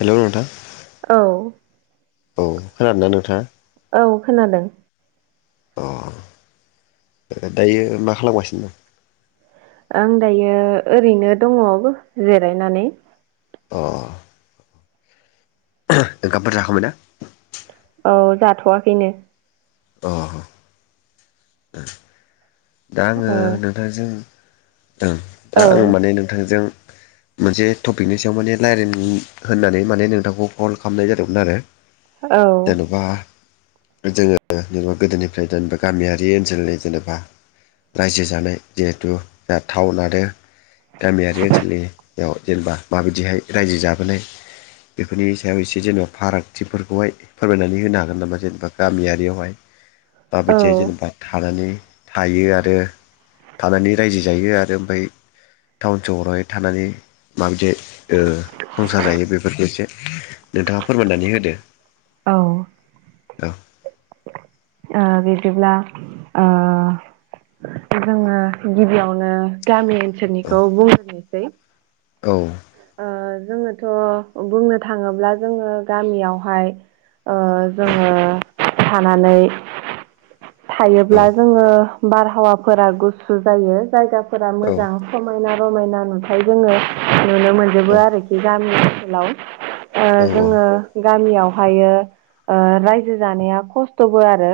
हेल' नोंथां। औ औ खोनादोंना नोंथाङा? औ खोनादों । अ दायो मा खालामगासिनो दं? आं दायो ओरैनो दङ दसे जिरायनानै । अह ओंखामफोर जाखांबाय ना? औ जाथ'वाखैनो अह दा आङो ओ नोंथांजों ओं दा औ आं माने नोंथांजों मोनसे टपिकनि सायाव माने रायज्लाय होननानै माने नोंथांखौ कल खालामनाय जादोंमोन आरो। औ जेनेबा जोङो जेनेबा गोदोनिफ्राय जेनेबा गामियारि ओनसोलनि जेनेबा रायजो जानाय जिहेथु दा थावन आरो गामियारि ओनसोलनियाव जेनेबा माबायदिहाय रायजो जाबोनाय बेफोरनि सायाव एसे जेनेबा फारागथिफोरखौहाय फोरमायनानै होनो हागोन नामा जेनेबा गामियारियावहाय औ माबायदिहाय जेनेबा थानानै थायो आरो थानानै रायजो जायो आरो ओमफाय टाउन सहरावहाय थानानै माबायदि संसार जायो बेफोरनि एसे नोंथाङा फोरमाननानै होदो औ आ बिदिब्ला आ जोङो गिबियावनो गामि औ ओनसोलनिखौ बुंलोननोसै औ ओ जोङोथ' बुंनो थाङोब्ला जोङो गामियावहाय ओ औ जोङो थानानै थायोब्ला जोङो बारहावाफोरा गुसु जायो जायगाफोरा औ मोजां समायना रमायना नुथाय जोङो नुनो मोनजोबो आरोखि गामि ओनसोलाव ओ औ औ जोङो गामियावहायो ओ‌ रायजो जानाया खस्थ'बो आरो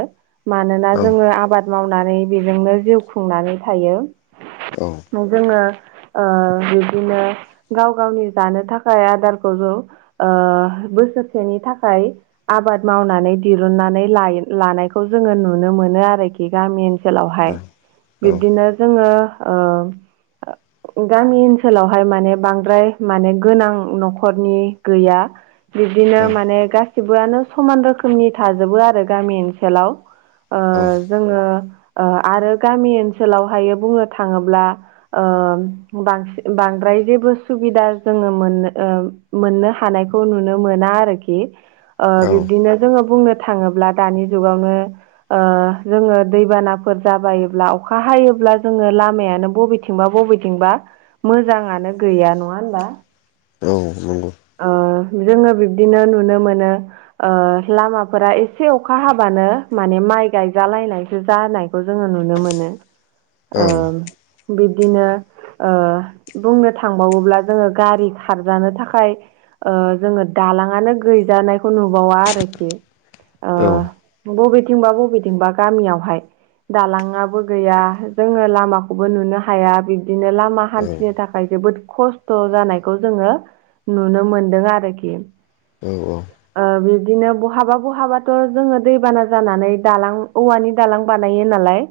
मानोना नंगौ औ जोङो आबाद मावनानै बेजोंनो जिउ खुंनानै थायो औ जोङो ओ बिदिनो गाव गावनि जानो थाखाय आदारखौ ज' ओ बोसोरसेनि थाखाय आबाद मावनानै दिरुननानै लायो लानायखौ जोङो नुनो मोनो आरोखि गामि ओनसोलावहाय बिब्दिनो जोङो ओ गामि ओनसोलावहाय माने बांद्राय माने गोनां न'खरनि गैया बिदिनो माने गासिबोआनो समान रोखोमनि थाजोबो आरो गामि ओनसोलाव ओ जोङो ओ आरो गामि ओनसोलावहाय बुंनो थाङोब्ला ओ बांसिन बांद्राय जेबो सुबिदा जोङो मोननो ओ मोननो हानायखौ नुनो मोना आरोखि ओ बिब्दिनो जोङो बुंनो थाङोब्ला दानि जुगावनो ओ जोङो दैबानाफोर जाबायोब्ला अखा हायोब्ला जोङो लामायानो बबे बबेथिंबा बबेथिंबा मोजाङानो गैया नङा होनोमबा औ नंगौ ओ जोङो बिब्दिनो नुनो मोनो ओ लामाफोरा एसे अखा हाबानो माने माइ गायजालायनायसो जानाय खौ जोङो नुनो मोनो [inaudible] ओ बिदिनो ओ बुंनो थांबावोब्ला जोङो गारि खार जानो थाखाय ओ जोङो दालाङानो गैजानायखौ नुबावा आरोखि औ बबेथिंबा बबेथिंबा गामियावहाय दालाङाबो गैया जोङो लामाखौबो नुनो हाया बिब्दिनो लामा हान्थिनो थाखाय जोबोद खस्थ' जानायखौ जोङो नुनो मोनदों आरोखि औ औ ओ बिदिनो बहाबा बहाबाथ' जोङो दैबाना जानानै दालां औवानि दालां बानायो नालाय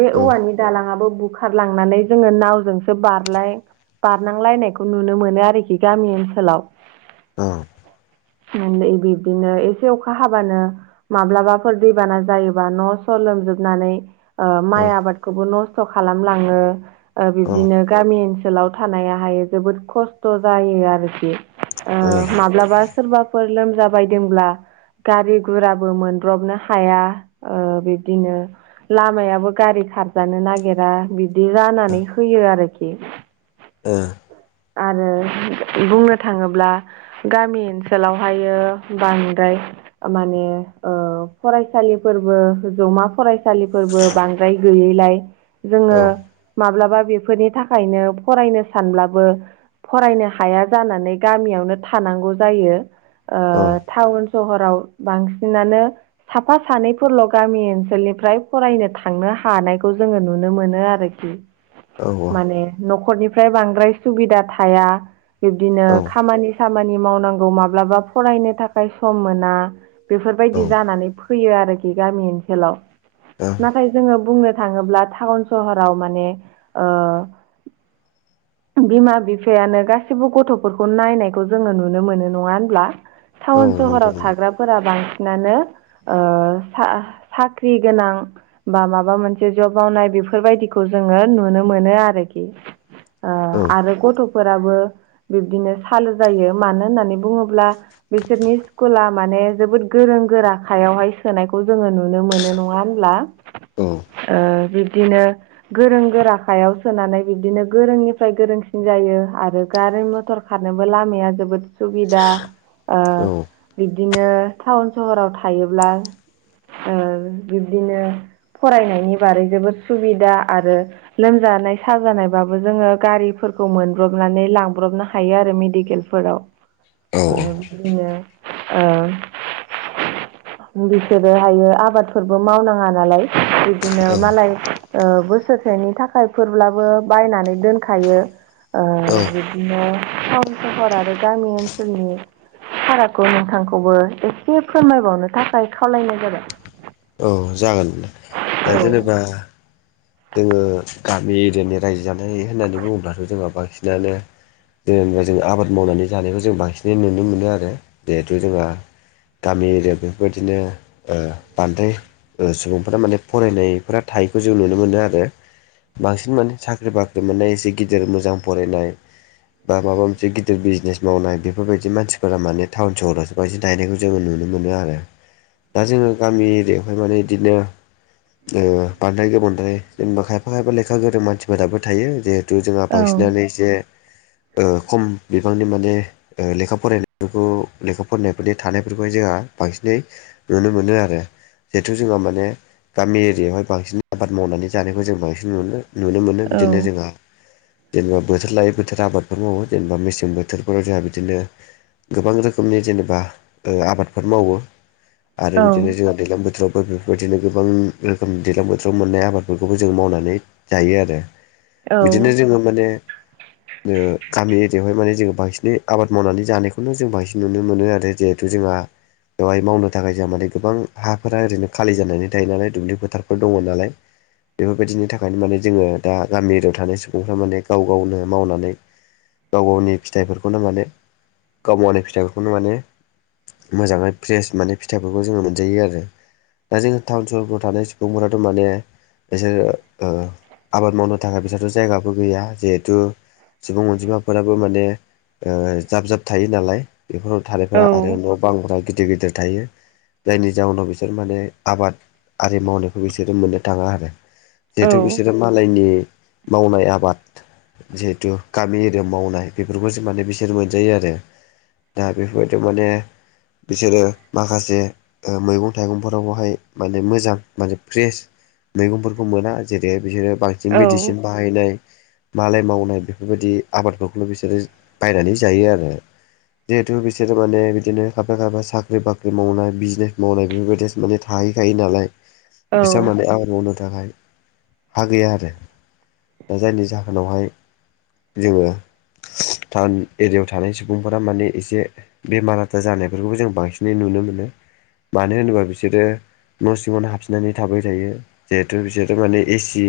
बे औवानि दालाङाबो बुखारलांनानै जोङो नावजोंसो बारलाय बारनांलायनायखौ नुनो मोनो आरोखि गामि ओनसोलाव अ बिब्दिनो एसे अखा हाबानो माब्लाबाफोर दैबाना जायोबा न' स' लोमजोबनानै ओ माइ आबादखौबो नस्थ' खालामलाङो ओ औ बिबदिनो गामि ओनसोलाव थानायाहाय जोबोद खस्थ' जायो आरोखि ओ माब्लाबा सोरबाफोर लोमजाबायदोंब्ला गारि गुराबो मोनब्रबनो हाया ओ बिब्दिनो लामायाबो गारि खारजानो नागिरा बिदि औ जानानै होयो आरोखि ओ आरो बुंनो थाङोब्ला गामि ओनसोलावहायो बांद्राय माने ओ फरायसालिफोरबो जौमा फरायसा सालिफोरबो बांद्राय गैयैलाय जोङो माब्लाबा बेफोरनि थाखाय थाखायनो फरायनो सानब्लाबो फरायनो हाया जानानै गामियावनो थानांगौ जायो। टाउन सहराव बांसिनानो साफा सानैफोरल' गामि ओनसोलनिफ्राय फरायनो थांनो हानायखौ जोङो नुनो मोनो आरोखि औ माने न'खरनिफ्राय बांद्राय सुबिदा थाया बिब्दिनो औ खामानि सामानि मावनांगौ माब्लाबा फरायनो थाखाय सम मोना बेफोरबायदि जानानै फैयो आरोखि गामि ओनसोलाव। नाथाय जोङो बुंनो थाङोब्ला थाउन सहराव माने ओ बिमा बिफायानो गासिबो गथ'फोरखौ नायनायखौ जोङो नुनो मोनो नङा होनब्ला? टाउन नंगौ सहराव नंगौ थाग्राफोरा बांसिनानो ओ साख्रि गोनां बा माबा मोनसे जब मावनाय बेफोरबायदिखौ जोङो नुनो मोनो आरोखि। ओ औ आरो गथ'फोराबो बिब्दिनो सालु जायो। मानो होननानै बुङोब्ला बिसोरनि स्कुला माने जोबोद गोरों गोराखायावहाय सोनायखौ जोङो नुनो मोनो नङा नङा होनब्ला। औ बिब्दिनो गोरों गोराखायाव सोनानै बिब्दिनो गोरोंनिफ्राय गोरोंसिन जायो। आरो गारि मथर खारनोबो लामाया जोबोद सुबिदा ओ बिब्दिनो टाउन सहराव थायोब्ला ओ बिब्दिनो फरायनायनि बारै जोबोद सुबिदा आरो लोमजानाय साजानाय बाबो जोङो गारिफोरखौ मोन ब्रबनानै लांब्रबनो हायो आरो मेडिकेलफोराव। औ औ बिदिनो ओ। [inaudible] बिसोरो हायो आबादफोरबो मावनाङा नालाय बिदिनो मालाय बोसोरसेनि थाखायफोरब्लाबो बायनानै दोनखायो। ओ बिदिनो थाउन सहर आरो गामि ओनसोलनि फारागखौ नोंथांखौबो एसे फोरमायबावनो थाखाय खावलायनाय जाबाय। औ जागोन। दा जेनेबा जोङो गामि एरियानि रायजो जानाय होननानै बुङोब्लाथ' जोंहा बांसिनानो जेनेबा जों आबाद मावनानै जानायखौ जों बांसिनै नुनो मोनो आरो। जिहेथु जोंहा गामि एरिआव बेफोरबायदिनो बांद्राय सुबुंफोरा माने फरायनायफोरा थायैखौ जों नुनो नुनो मोनो आरो। बांसिन माने साख्रि बाख्रि मोननाय एसे गिदिर मोजां फरायनाय बा माबा मोनसे गिदिर बिजनेस मावनाय बेफोरबायदि मानसिफोरा माने टाउन सहराव बे बायदि दायनायखौ जोङो नुनो मोनो आरो। दा जोङो गामि एरियायावहाय माने बिदिनो ओ बांद्राय गोमोन आरो जेनेबा खायफा खायफा लेखा गोरों मानसिफोराबो थायो। जिहेथु जोंहा औ बांसिनानो एसे खम बिबांनि माने लेखा फरायनायफोरखौ लेखा फरायनायफोरनि थानायफोरखौहाय जोंहा बांसिनै नुनो मोनो आरो। जिहेथु जोंहा माने गामि एरियावहाय बांसिन आबाद मावनानै जानायखौ जों बांसिन नुनो मोनो। बिदिनो औ जोंहा जेनेबा बोथोर लायै बोथोर आबादफोर मावो जेनेबा मेसें बोथोरफोराव जोंहा बिदिनो गोबां रोखोमनि जेनेबा आबादफोर मावो। औ आरो बिदिनो जोंना दैलां बोथोरावबो बेफोरबायदिनो गोबां रोखोमनि दैलां बोथोराव बोथोराव मोननाय आबादफोरखौबो जों मावनानै जायो आरो। बिदिनो जोङो माने गामि एरियायावहाय माने जोङो बांसिनै आबाद मावनानै जानायखौनो जों बांसिन नुनो मोनो आरो। जे जोंहा बेवहाय मावनो थाखाय जों माने गोबां हाफोरा ओरैनो खालि जानानै थायो नालाय दुब्लि फोथारफोर दङ नालाय बेफोरबायदिनि थाखायनो माने जोङो दा गामि एरियाव थानाय सुबुंफ्रा माने गाव गावनो मावनानै गाव गावनि फिथाइफोरखौनो माने गाव मावनाय फिथाइफोरखौनो माने मोजाङै फ्रेस माने फिथाइफोरखौ जोङो मोनजायो आरो दा जोङो टाउन सहरफ्राव थानाय दंफोराथ' माने बिसोरो आबाद मावनो थाखाय बिसोरथ जायगाबो गैया जिहेथु सुबुं अनजिमाफोराबो माने जाब जाब थायो नालाय बेफोराव औ थानायफोरा आरो न बागानफोरा गिदिर गिदिर थायो जायनि जाउनाव बिसोर माने आबाद आरि मावनाय बिसोरो मोननो थाङा आरो औ जिहेथु बिसोरो मालायनि मावनाय आबाद जिहेथु गामि एरियायाव मावनाय बेफोरखौसो माने बिसोरो मोनजायो आरो दा बेफोरबायदि माने बिसोरो माखासे मैगं थाइगंफोरावहाय माने मोजां माने फ्रेस मैगंफोरखौ मोना जेरैहाय बिसोरो औ बांसिन मेडिसिन बाहायनाय मालाय मावनाय बेफोरबायदि आबादफोरखौल' बिसोरो बायनानै जायो आरो जिहेथु बिसोरो माने बिदिनो खायफा खायफा साख्रि बाख्रि मावनाय बिजनेस मावनाय बेफोरबायदि माने हाहैखाय नालाय बिसोर मान आबाद मावनो थाखाय हा गैया आरो दा जायनि जाहोनावहाय जोंङो टाउन एरियायाव थानाय सुबुंफोरा माने एसे बेमार आजार जानायफोरखौबो जों बांसिनै नुनो मोनो मानो होनोबा बिसोरो न सिमाव हाब बिनानै थाबाय थायो जिहेथु बिसोरो माने एसि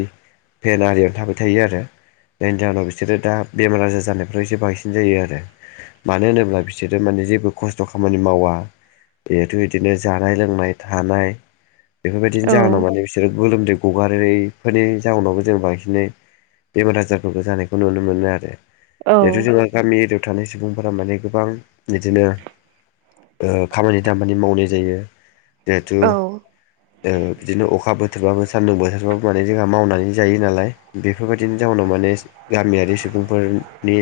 फेन आरियावनो थाबाय थायो आरो जायनि जाहोनाव बिसोरो दा बेमार आजार जानायफ्राव एसे बांसिन जायो आरो मानो होनोब्ला बिसोरो माने जेबो खस्थ खामानि मावा बेहथ बिदिनो जानाय लोंनाय थानाय औ बेफोरबायदिनो जागोन माने बिसोरो गोलोमदै ग हवारिफोरनि जाउनावबो जों बांसिनै बेमार आजारफोरखौ जानायखौ नुनो मोनो आरो औ जेहेथु जोंहा गामि एरियायाव थानाय सुबुंफोरा माने गोबां बिदिनो खामानि दामानि मावनाय जायो जिहेथु बिदिनो अखा बोथोरबाबो सान्दुं बोथोरबाबो माने जोंहा मावनानै जायो नालाय बेफोरबायदिनि जाउनाव माने गामियारि सुबुंफोरनि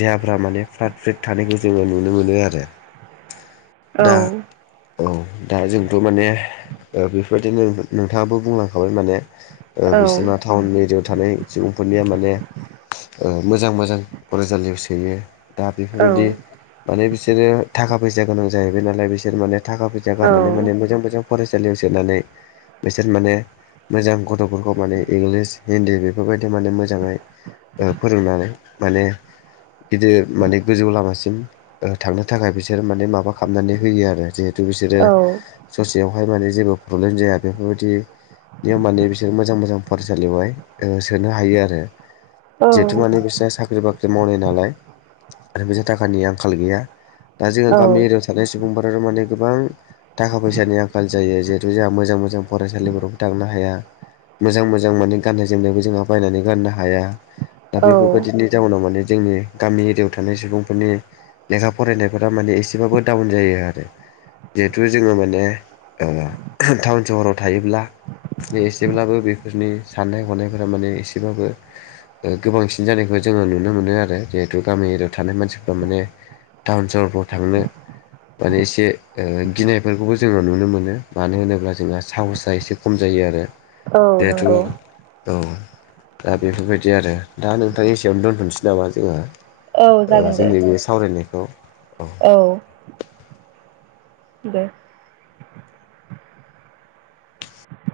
देहाफ्रा माने फ्रात फ्रिट थानायखौ जोंङो नुनो मोनो आरो दा औ दा जोंथ माने बेफोरबायदिनो नोंथांङाबो बुंलांखाबाय माने बिसना टाउन एरियायाव थानाय सुबुंफोरनिया माने मोजां मोजां फरायसालियाव सोयो दा बेफोरबायदि माने बिसोरो थाखा फैसा गोनां जाहैबाय नालाय बिसोर माने थाखा फैसा गारनानै माने मोजां मोजां फरसा फरायसालियाव सोनानै बिसोर माने मोजां गथ'फोरखौ माने इंलिस हिन्दी बेफोरबायदि माने मोजांङै फोरोंनानै माने गिदिर माने गोजौ लामासिम थांनो थाखाय बिसोर माने माबा खालामनानै होयो आरो जिहेथु बिसोरो ससेयाव बेहाय माने जेबो प्रब्लेम जाया बेफोरबायाददि नि माने बिसोर मोजां मोजां फरायसालियावहाय सोनो हायो आरो जिहेथु माने बिस्रा साख्रि बाख्रि मावनाय नालाय आरो बिसोर थाखानि आंखाल गैया दा औ जोंहा गामि एरियायाव थानाय सुबुंफोरा माने गोबां थाखा फैसानि आख आाल जायो जिहेतु जोंहा मोजां मोजां फरायसालिफोरावबो थांनो हाया मोजां मोजां माने गाननाय जोमनायबो जोंहा बायनानै गाननो हाया दा औ बेफोरबायदिनो जाउनाव माने जोंनि गामि एरियायाव थानाय सुबुंफोरनि लेखा फरायनायफोरा माने एसेबाबो डाउन जायो आरो जिहेथु जोंङो माने अ टाउन सहराव थायोब्ला एसेब्लाबो बेफोरनि साननाय हनायफोरा माने एसेब्लााबबो गोबांसिन जानायखौ जोंङो नुनो मोनो आरो जिहेतु गामि एरियायाव थानाय मानसिफ्रा माने टाउन सहरफ्राव थांनो माने एसे गिनायफोरखौबो जोङो नुनो मोनो नों मानो होनोब्ला जोंहा साहसआ एसे खम जायो आरो औ दाथु नंगौ औ दा बेफोरबायदि आरो दा नोंथां एसेयावनो दोनथ'नोसै नामा जोङो? औ ओ जागोन दे जोंनि बे सावरायनायखौ औ दे